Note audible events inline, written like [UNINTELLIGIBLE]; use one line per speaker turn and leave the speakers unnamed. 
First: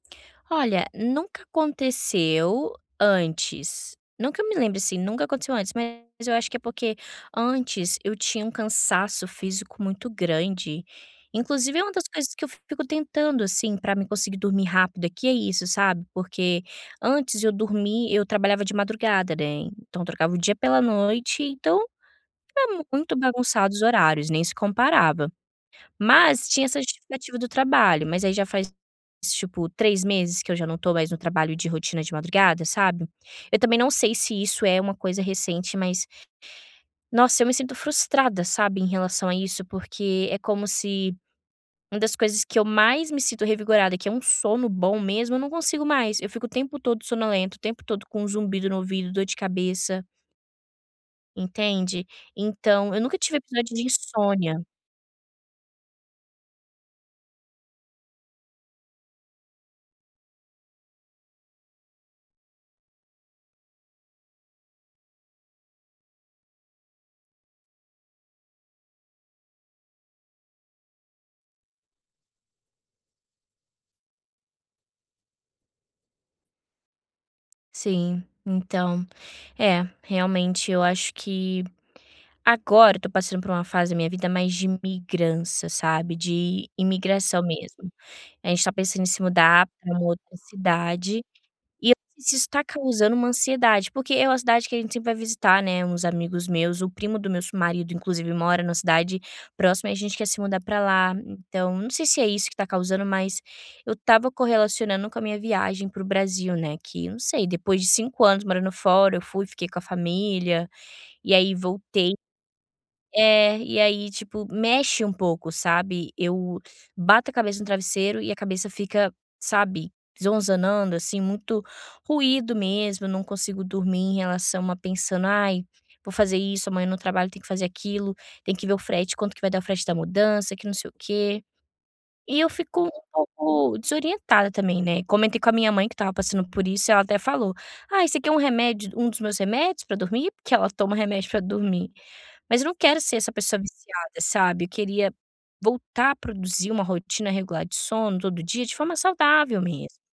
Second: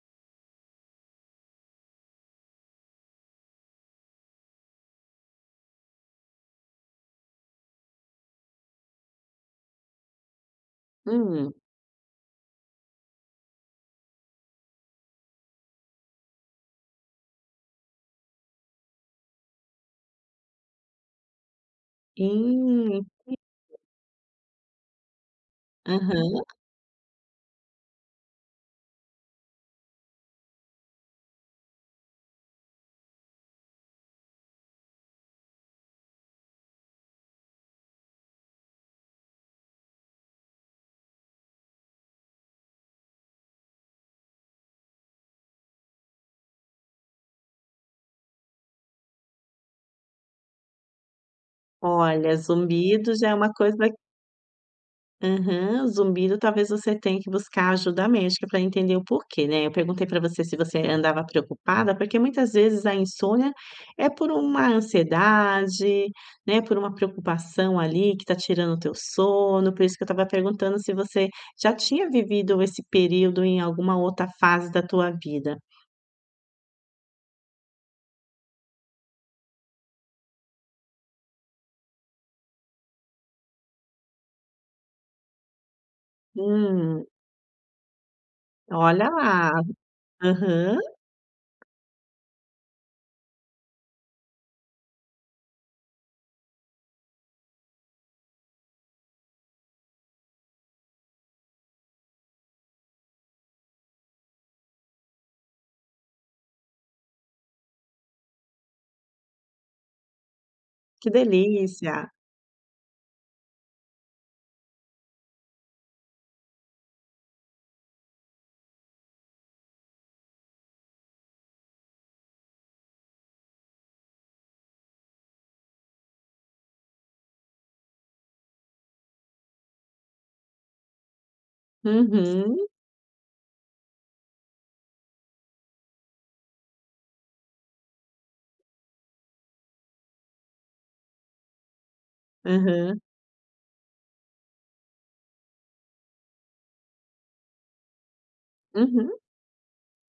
Olha, nunca aconteceu antes, não que eu me lembre, assim, nunca aconteceu antes. Mas, eu acho que é porque antes eu tinha um cansaço físico muito grande,
Hum?
inclusive é uma das coisas que eu fico tentando, assim, para mim conseguir dormir rápido aqui é isso, sabe, porque antes eu dormi eu trabalhava de madrugada, né. Então, trocava o dia pela noite, então ficava
Hum
muito bagunçado
[UNINTELLIGIBLE]
os horários, nem se comparava,
Aham.
mas tinha essa justificativa do trabalho, mas aí já faz, tipo, 3 meses que eu já não tô mais no trabalho de rotina de madrugada, sabe. Eu também não sei se isso é uma coisa recente, mas, nossa, eu me sinto frustrada, sabe, em relação a isso. Porque é como se uma das coisas que eu mais me sinto revigorada que é um sono bom mesmo eu não consigo mais. Eu fico o tempo todo sonolenta o tempo todo com zumbido no ouvido, dor de cabeça. Entende?
Olha,
Então eu
zumbido
nunca
já é
tive
uma
episódio
coisa
de insônia.
Aham. Zumbido, talvez, você tenha que buscar ajuda médica para entender o porquê, né, eu perguntei para você se você andava preocupada porque muitas vezes a insônia é por uma ansiedade, né, por uma preocupação, ali, que está tirando o teu sono, por isso que eu estava perguntando se você já tinha vivido esse período em alguma outra fase da tua vida.
Sim, então, é, realmente eu acho que agora eu estou passando por uma fase da minha vida mais de migrança, sabe, de
Hum.
imigração mesmo. Eh, a gente está pensando em
Olha
se
lá.
mudar para uma outra
Aham.
cidade, e isso está causando uma ansiedade, porque é uma cidade que a gente sempre vai visitar, né, uns amigos meus, o primo do meu su marido, inclusive, ele mora na cidade próxima. E a gente quer se mudar para lá, então não sei se é isso que está causando, mas eu estava correlacionando com a minha viagem para o Brasil, né, que não sei, depois de 5 anos morando fora eu fui, fiquei com a família,
Que
e aí
delícia.
voltei É, e aí, tipo, mexe um pouco, sabe. Eu bato a cabeça no travesseiro e a cabeça fica, sabe, zonzanando, assim, muito ruído mesmo. Não consigo dormir, em relação a pensando: "Ai, vou fazer isso, amanhã no trabalho tem que fazer aquilo, tem que ver o frete, quanto que vai dar o frete da mudança que não sei o quê." E eu
Uhum.
fico um pouco desorientada também, né. Comentei com a minha mãe que estava passando por isso, e ela até falou: "Ai, você quer um remédio um dos meus remédios para dormir?" Porque ela toma remédio para dormir, mas eu não quero
Aham.
ser essa pessoa viciada, sabe. Eu queria voltar a produzir uma rotina regular de sono, todo dia, de forma
Uhum.
saudável mesmo.